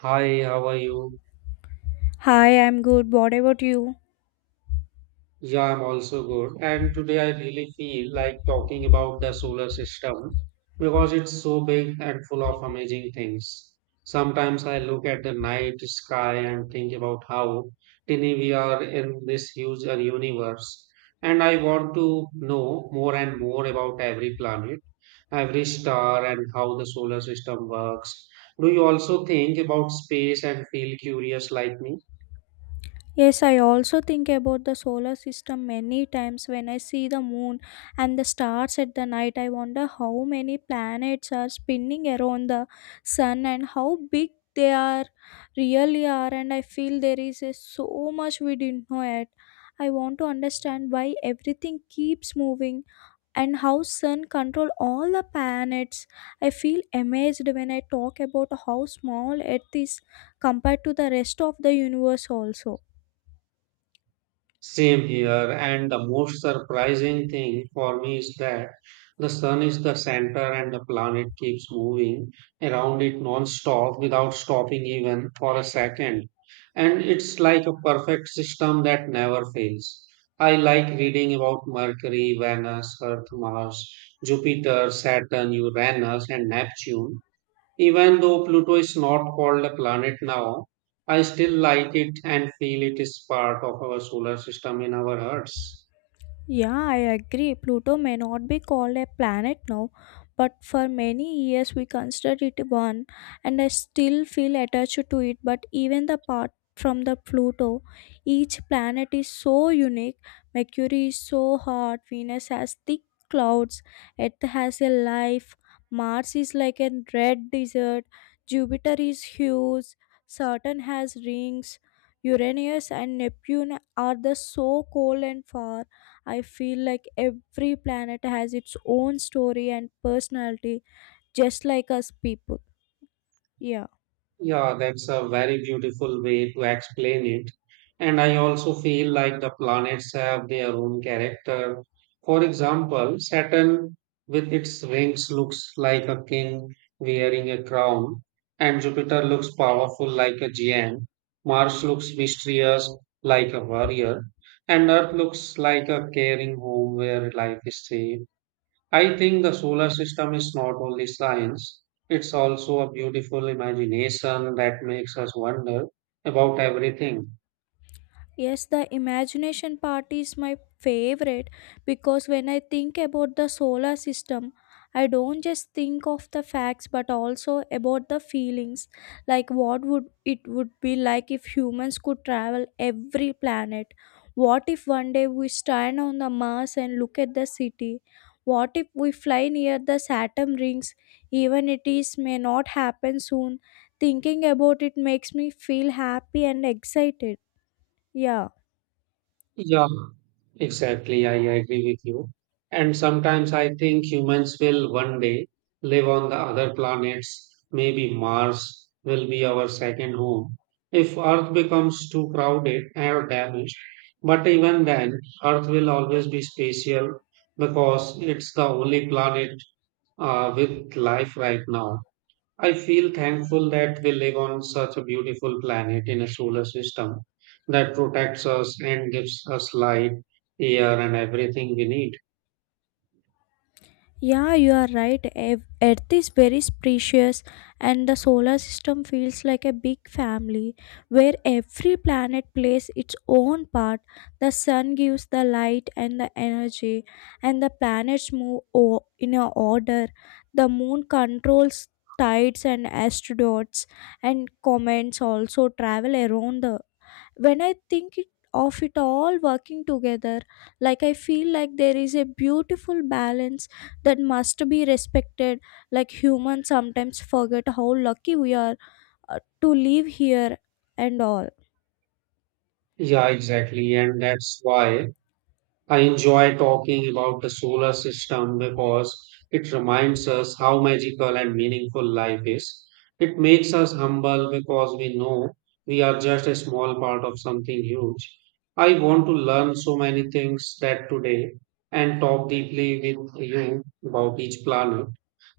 Hi, how are you? Hi, I'm good. What about you? Yeah, I'm also good. And today I really feel like talking about the solar system because it's so big and full of amazing things. Sometimes I look at the night sky and think about how tiny we are in this huge universe. And I want to know more and more about every planet, every star, and how the solar system works. Do you also think about space and feel curious like me? Yes, I also think about the solar system many times when I see the moon and the stars at the night. I wonder how many planets are spinning around the sun and how big they are really are, and I feel there is a, so much we didn't know yet. I want to understand why everything keeps moving and how sun control all the planets. I feel amazed when I talk about how small earth is compared to the rest of the universe also. Same here, and the most surprising thing for me is that the sun is the center and the planet keeps moving around it non-stop without stopping even for a second. And it's like a perfect system that never fails. I like reading about Mercury, Venus, Earth, Mars, Jupiter, Saturn, Uranus, and Neptune even though Pluto is not called a planet now, I still like it and feel it is part of our solar system in our hearts. Yeah, I agree. Pluto may not be called a planet now, but for many years we considered it one, and I still feel attached to it. But even the part from the Pluto, each planet is so unique. Mercury is so hot, Venus has thick clouds, Earth has a life, Mars is like a red desert, Jupiter is huge, Saturn has rings, Uranus and Neptune are the so cold and far. I feel like every planet has its own story and personality, just like us people. Yeah. Yeah, that's a very beautiful way to explain it. And I also feel like the planets have their own character. For example, Saturn with its rings looks like a king wearing a crown, and Jupiter looks powerful like a giant. Mars looks mysterious like a warrior, and Earth looks like a caring home where life is safe. I think the solar system is not only science, it's also a beautiful imagination that makes us wonder about everything. Yes, the imagination part is my favorite because when I think about the solar system, I don't just think of the facts but also about the feelings. Like what would it would be like if humans could travel every planet? What if one day we stand on the Mars and look at the city? What if we fly near the Saturn rings? Even it is may not happen soon. Thinking about it makes me feel happy and excited. Yeah. Yeah, exactly. I agree with you. And sometimes I think humans will one day live on the other planets. Maybe Mars will be our second home if Earth becomes too crowded or damaged. But even then, Earth will always be special because it's the only planet with life right now. I feel thankful that we live on such a beautiful planet in a solar system that protects us and gives us light, air, and everything we need. Yeah, you are right. Earth is very precious, and the solar system feels like a big family where every planet plays its own part. The sun gives the light and the energy, and the planets move in a order. The moon controls tides and asteroids, and comets also travel around the when I think it, of it all working together. Like I feel like there is a beautiful balance that must be respected. Like humans sometimes forget how lucky we are to live here and all. Yeah, exactly. And that's why I enjoy talking about the solar system because it reminds us how magical and meaningful life is. It makes us humble because we know we are just a small part of something huge. I want to learn so many things that today and talk deeply with you about each planet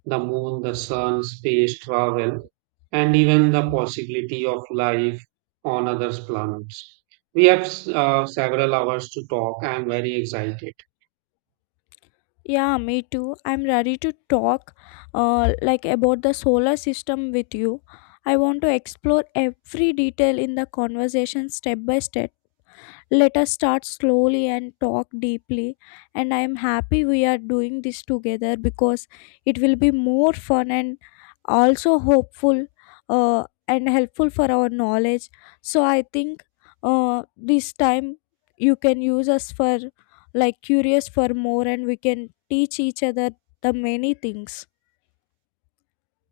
the moon, the sun, space travel, and even the possibility of life on other planets. We have several hours to talk. I am very excited. Yeah, me too. I'm ready to talk like about the solar system with you. I want to explore every detail in the conversation step by step. Let us start slowly and talk deeply. And I am happy we are doing this together because it will be more fun and also hopeful, and helpful for our knowledge. So I think this time you can use us for like curious for more, and we can teach each other the many things.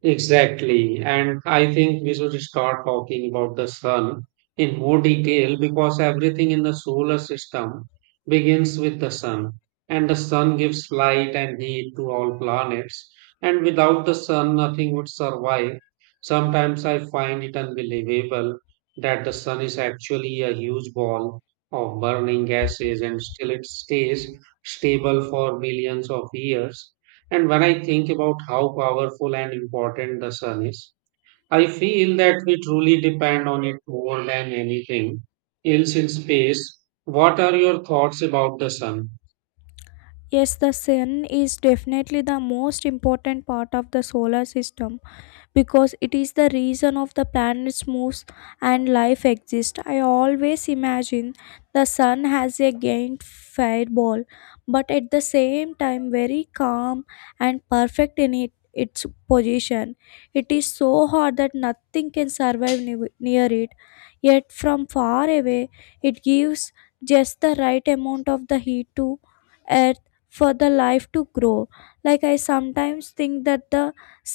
Exactly. And I think we should start talking about the sun in more detail because everything in the solar system begins with the sun. And the sun gives light and heat to all planets. And without the sun, nothing would survive. Sometimes I find it unbelievable that the sun is actually a huge ball of burning gases and still it stays stable for millions of years. And when I think about how powerful and important the sun is, I feel that we truly depend on it more than anything else in space. What are your thoughts about the sun? Yes, the sun is definitely the most important part of the solar system because it is the reason of the planet's moves and life exists. I always imagine the sun has a giant fireball, but at the same time very calm and perfect in it, its position. It is so hot that nothing can survive near it. Yet from far away, it gives just the right amount of the heat to earth for the life to grow. Like I sometimes think that the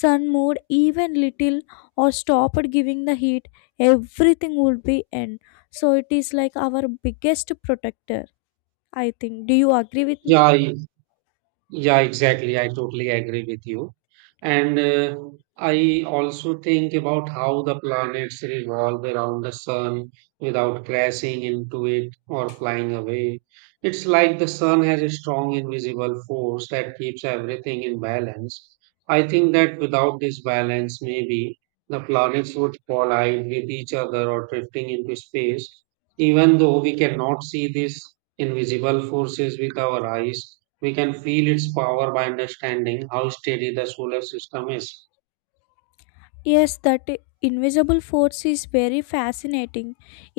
sun moved even little or stopped giving the heat, everything would be end. So it is like our biggest protector, I think. Do you agree with me? Yeah, Yeah, exactly. I totally agree with you. And I also think about how the planets revolve around the sun without crashing into it or flying away. It's like the sun has a strong invisible force that keeps everything in balance. I think that without this balance, maybe the planets would collide with each other or drifting into space, even though we cannot see these invisible forces with our eyes we can feel its power by understanding how steady the solar system is. Yes, that invisible force is very fascinating.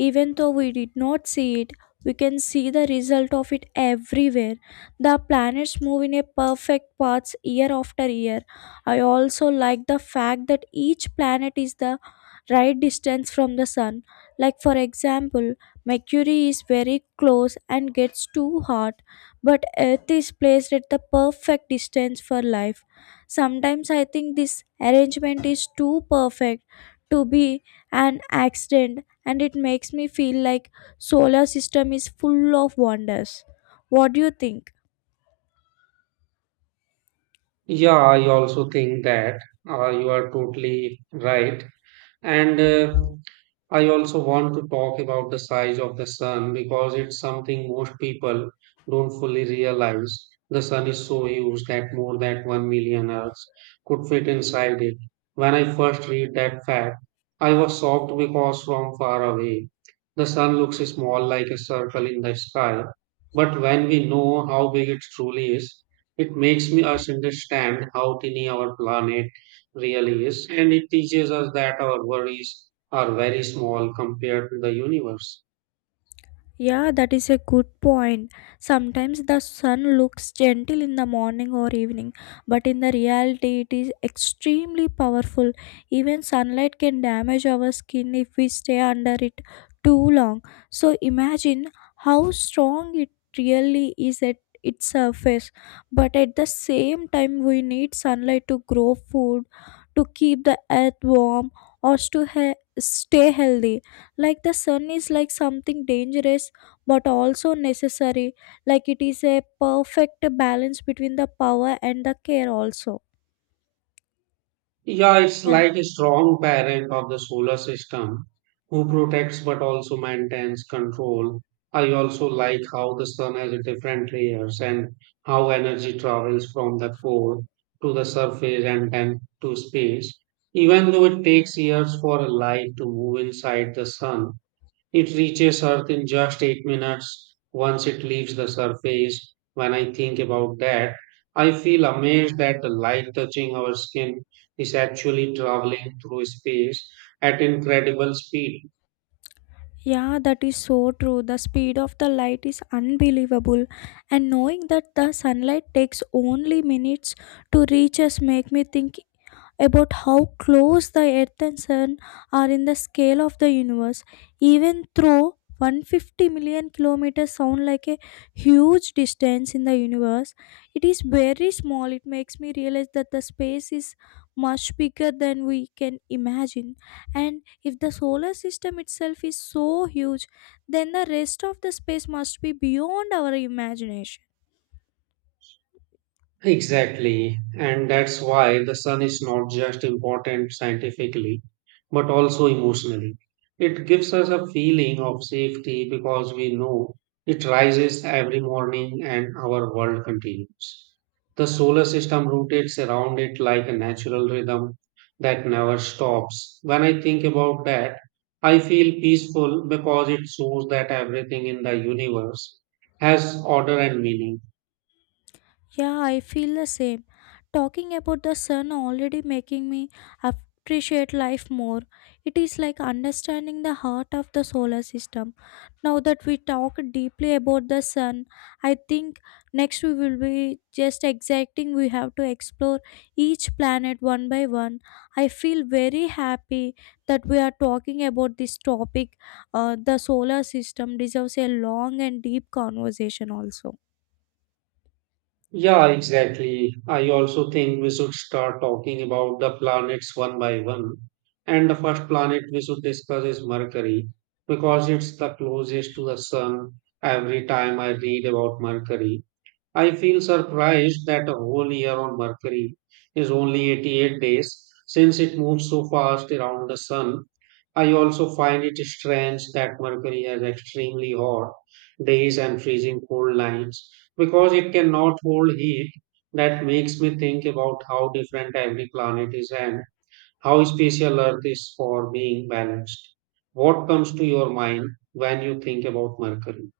Even though we did not see it, we can see the result of it everywhere. The planets move in a perfect path year after year. I also like the fact that each planet is the right distance from the sun. Like, for example, Mercury is very close and gets too hot, but Earth is placed at the perfect distance for life. Sometimes I think this arrangement is too perfect to be an accident, and it makes me feel like solar system is full of wonders. What do you think? Yeah, I also think that you are totally right. And I also want to talk about the size of the sun because it's something most people don't fully realize. The sun is so huge that more than 1 million Earths could fit inside it. When I first read that fact, I was shocked because from far away, the sun looks small like a circle in the sky. But when we know how big it truly is, it makes me us understand how tiny our planet really is. And it teaches us that our worries are very small compared to the universe. Yeah, that is a good point. Sometimes the sun looks gentle in the morning or evening, but in the reality, it is extremely powerful. Even sunlight can damage our skin if we stay under it too long. So imagine how strong it really is at its surface. But at the same time, we need sunlight to grow food, to keep the earth warm, or to stay healthy. Like the sun is like something dangerous but also necessary, like it is a perfect balance between the power and the care also. Yeah, it's Yeah. like a strong parent of the solar system who protects but also maintains control. I also like how the sun has a different layers and how energy travels from the core to the surface and then to space. Even though it takes years for a light to move inside the sun, it reaches Earth in just 8 minutes once it leaves the surface. When I think about that, I feel amazed that the light touching our skin is actually traveling through space at incredible speed. Yeah, that is so true. The speed of the light is unbelievable, and knowing that the sunlight takes only minutes to reach us make me think about how close the Earth and Sun are in the scale of the universe. Even though 150 million kilometers sound like a huge distance in the universe, it is very small. It makes me realize that the space is much bigger than we can imagine. And if the solar system itself is so huge, then the rest of the space must be beyond our imagination. Exactly. And that's why the sun is not just important scientifically, but also emotionally. It gives us a feeling of safety because we know it rises every morning and our world continues. The solar system rotates around it like a natural rhythm that never stops. When I think about that, I feel peaceful because it shows that everything in the universe has order and meaning. Yeah, I feel the same. Talking about the sun already making me appreciate life more. It is like understanding the heart of the solar system. Now that we talk deeply about the sun, I think next we will be just exacting. We have to explore each planet one by one. I feel very happy that we are talking about this topic. The solar system deserves a long and deep conversation also. Yeah, exactly. I also think we should start talking about the planets one by one. And the first planet we should discuss is Mercury because it's the closest to the Sun. Every time I read about Mercury, I feel surprised that a whole year on Mercury is only 88 days since it moves so fast around the Sun. I also find it strange that Mercury has extremely hot days and freezing cold nights because it cannot hold heat. That makes me think about how different every planet is and how special Earth is for being balanced. What comes to your mind when you think about Mercury?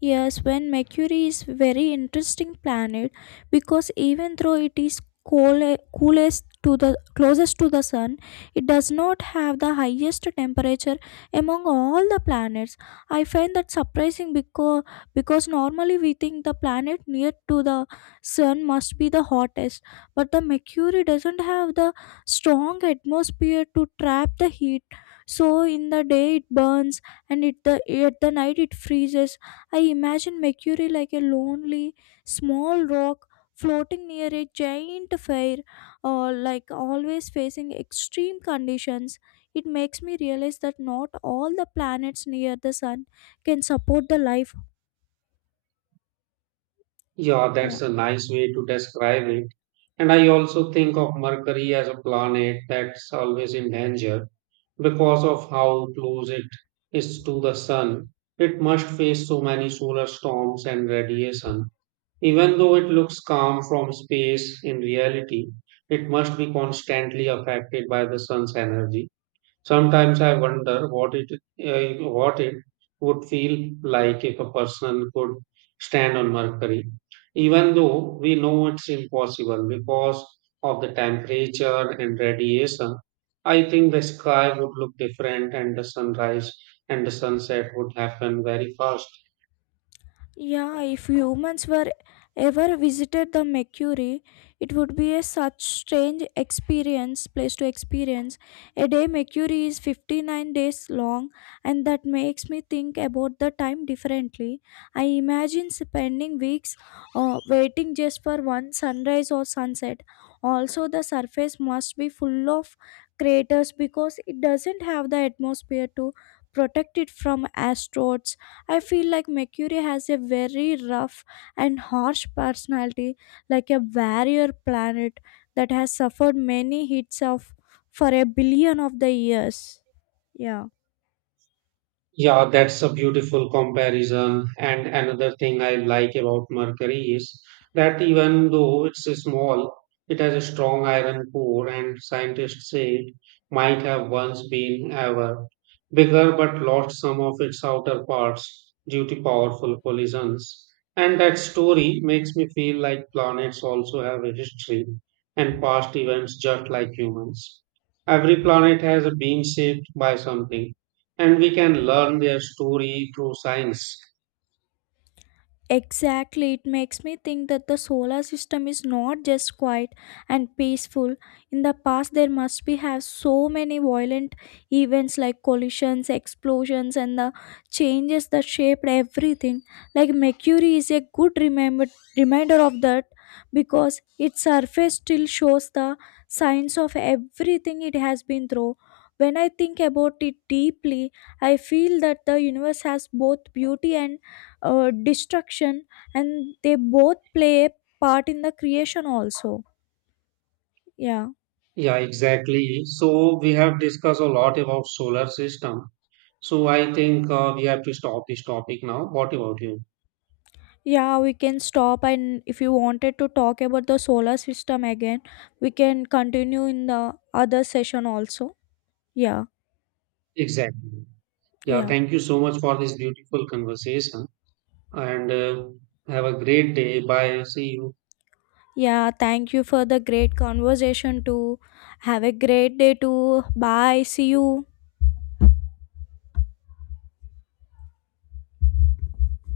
Yes, when Mercury is very interesting planet because even though it is cool, coolest to the closest to the sun, it does not have the highest temperature among all the planets. I find that surprising because normally we think the planet near to the sun must be the hottest, but the Mercury doesn't have the strong atmosphere to trap the heat. So in the day it burns, and it the at the night it freezes. I imagine Mercury like a lonely, small rock floating near a giant fire, or like always facing extreme conditions. It makes me realize that not all the planets near the sun can support the life. Yeah, Yeah. that's a nice way to describe it. And I also think of Mercury as a planet that's always in danger because of how close it is to the sun. It must face so many solar storms and radiation. Even though it looks calm from space, in reality, it must be constantly affected by the sun's energy. Sometimes I wonder what it would feel like if a person could stand on Mercury, even though we know it's impossible because of the temperature and radiation. I think the sky would look different, and the sunrise and the sunset would happen very fast. Yeah, if humans were ever visited the Mercury, it would be a such place to experience. A day Mercury is 59 days long, and that makes me think about the time differently. I imagine spending weeks waiting just for one sunrise or sunset. Also, the surface must be full of craters because it doesn't have the atmosphere to protect it from asteroids. I feel like Mercury has a very rough and harsh personality, like a warrior planet that has suffered many hits of for a billion of the years. Yeah. Yeah, that's a beautiful comparison. And another thing I like about mercury is that even though it's small, it has a strong iron core, and scientists say it might have once been ever bigger but lost some of its outer parts due to powerful collisions. And that story makes me feel like planets also have a history and past events just like humans. Every planet has been shaped by something and we can learn their story through science. Exactly, it makes me think that the solar system is not just quiet and peaceful. In the past, there must be have so many violent events like collisions, explosions, and the changes that shaped everything. Like Mercury is a good remember reminder of that because its surface still shows the signs of everything it has been through. When I think about it deeply, I feel that the universe has both beauty and destruction, and they both play a part in the creation also. Yeah. Yeah, exactly. So we have discussed a lot about solar system, so I think we have to stop this topic now. What about you? Yeah, we can stop, and if you wanted to talk about the solar system again, we can continue in the other session also. Yeah. Exactly. Yeah, Yeah. thank you so much for this beautiful conversation, and have a great day. Bye, see you. Yeah, thank you for the great conversation too. Have a great day too. Bye, see you.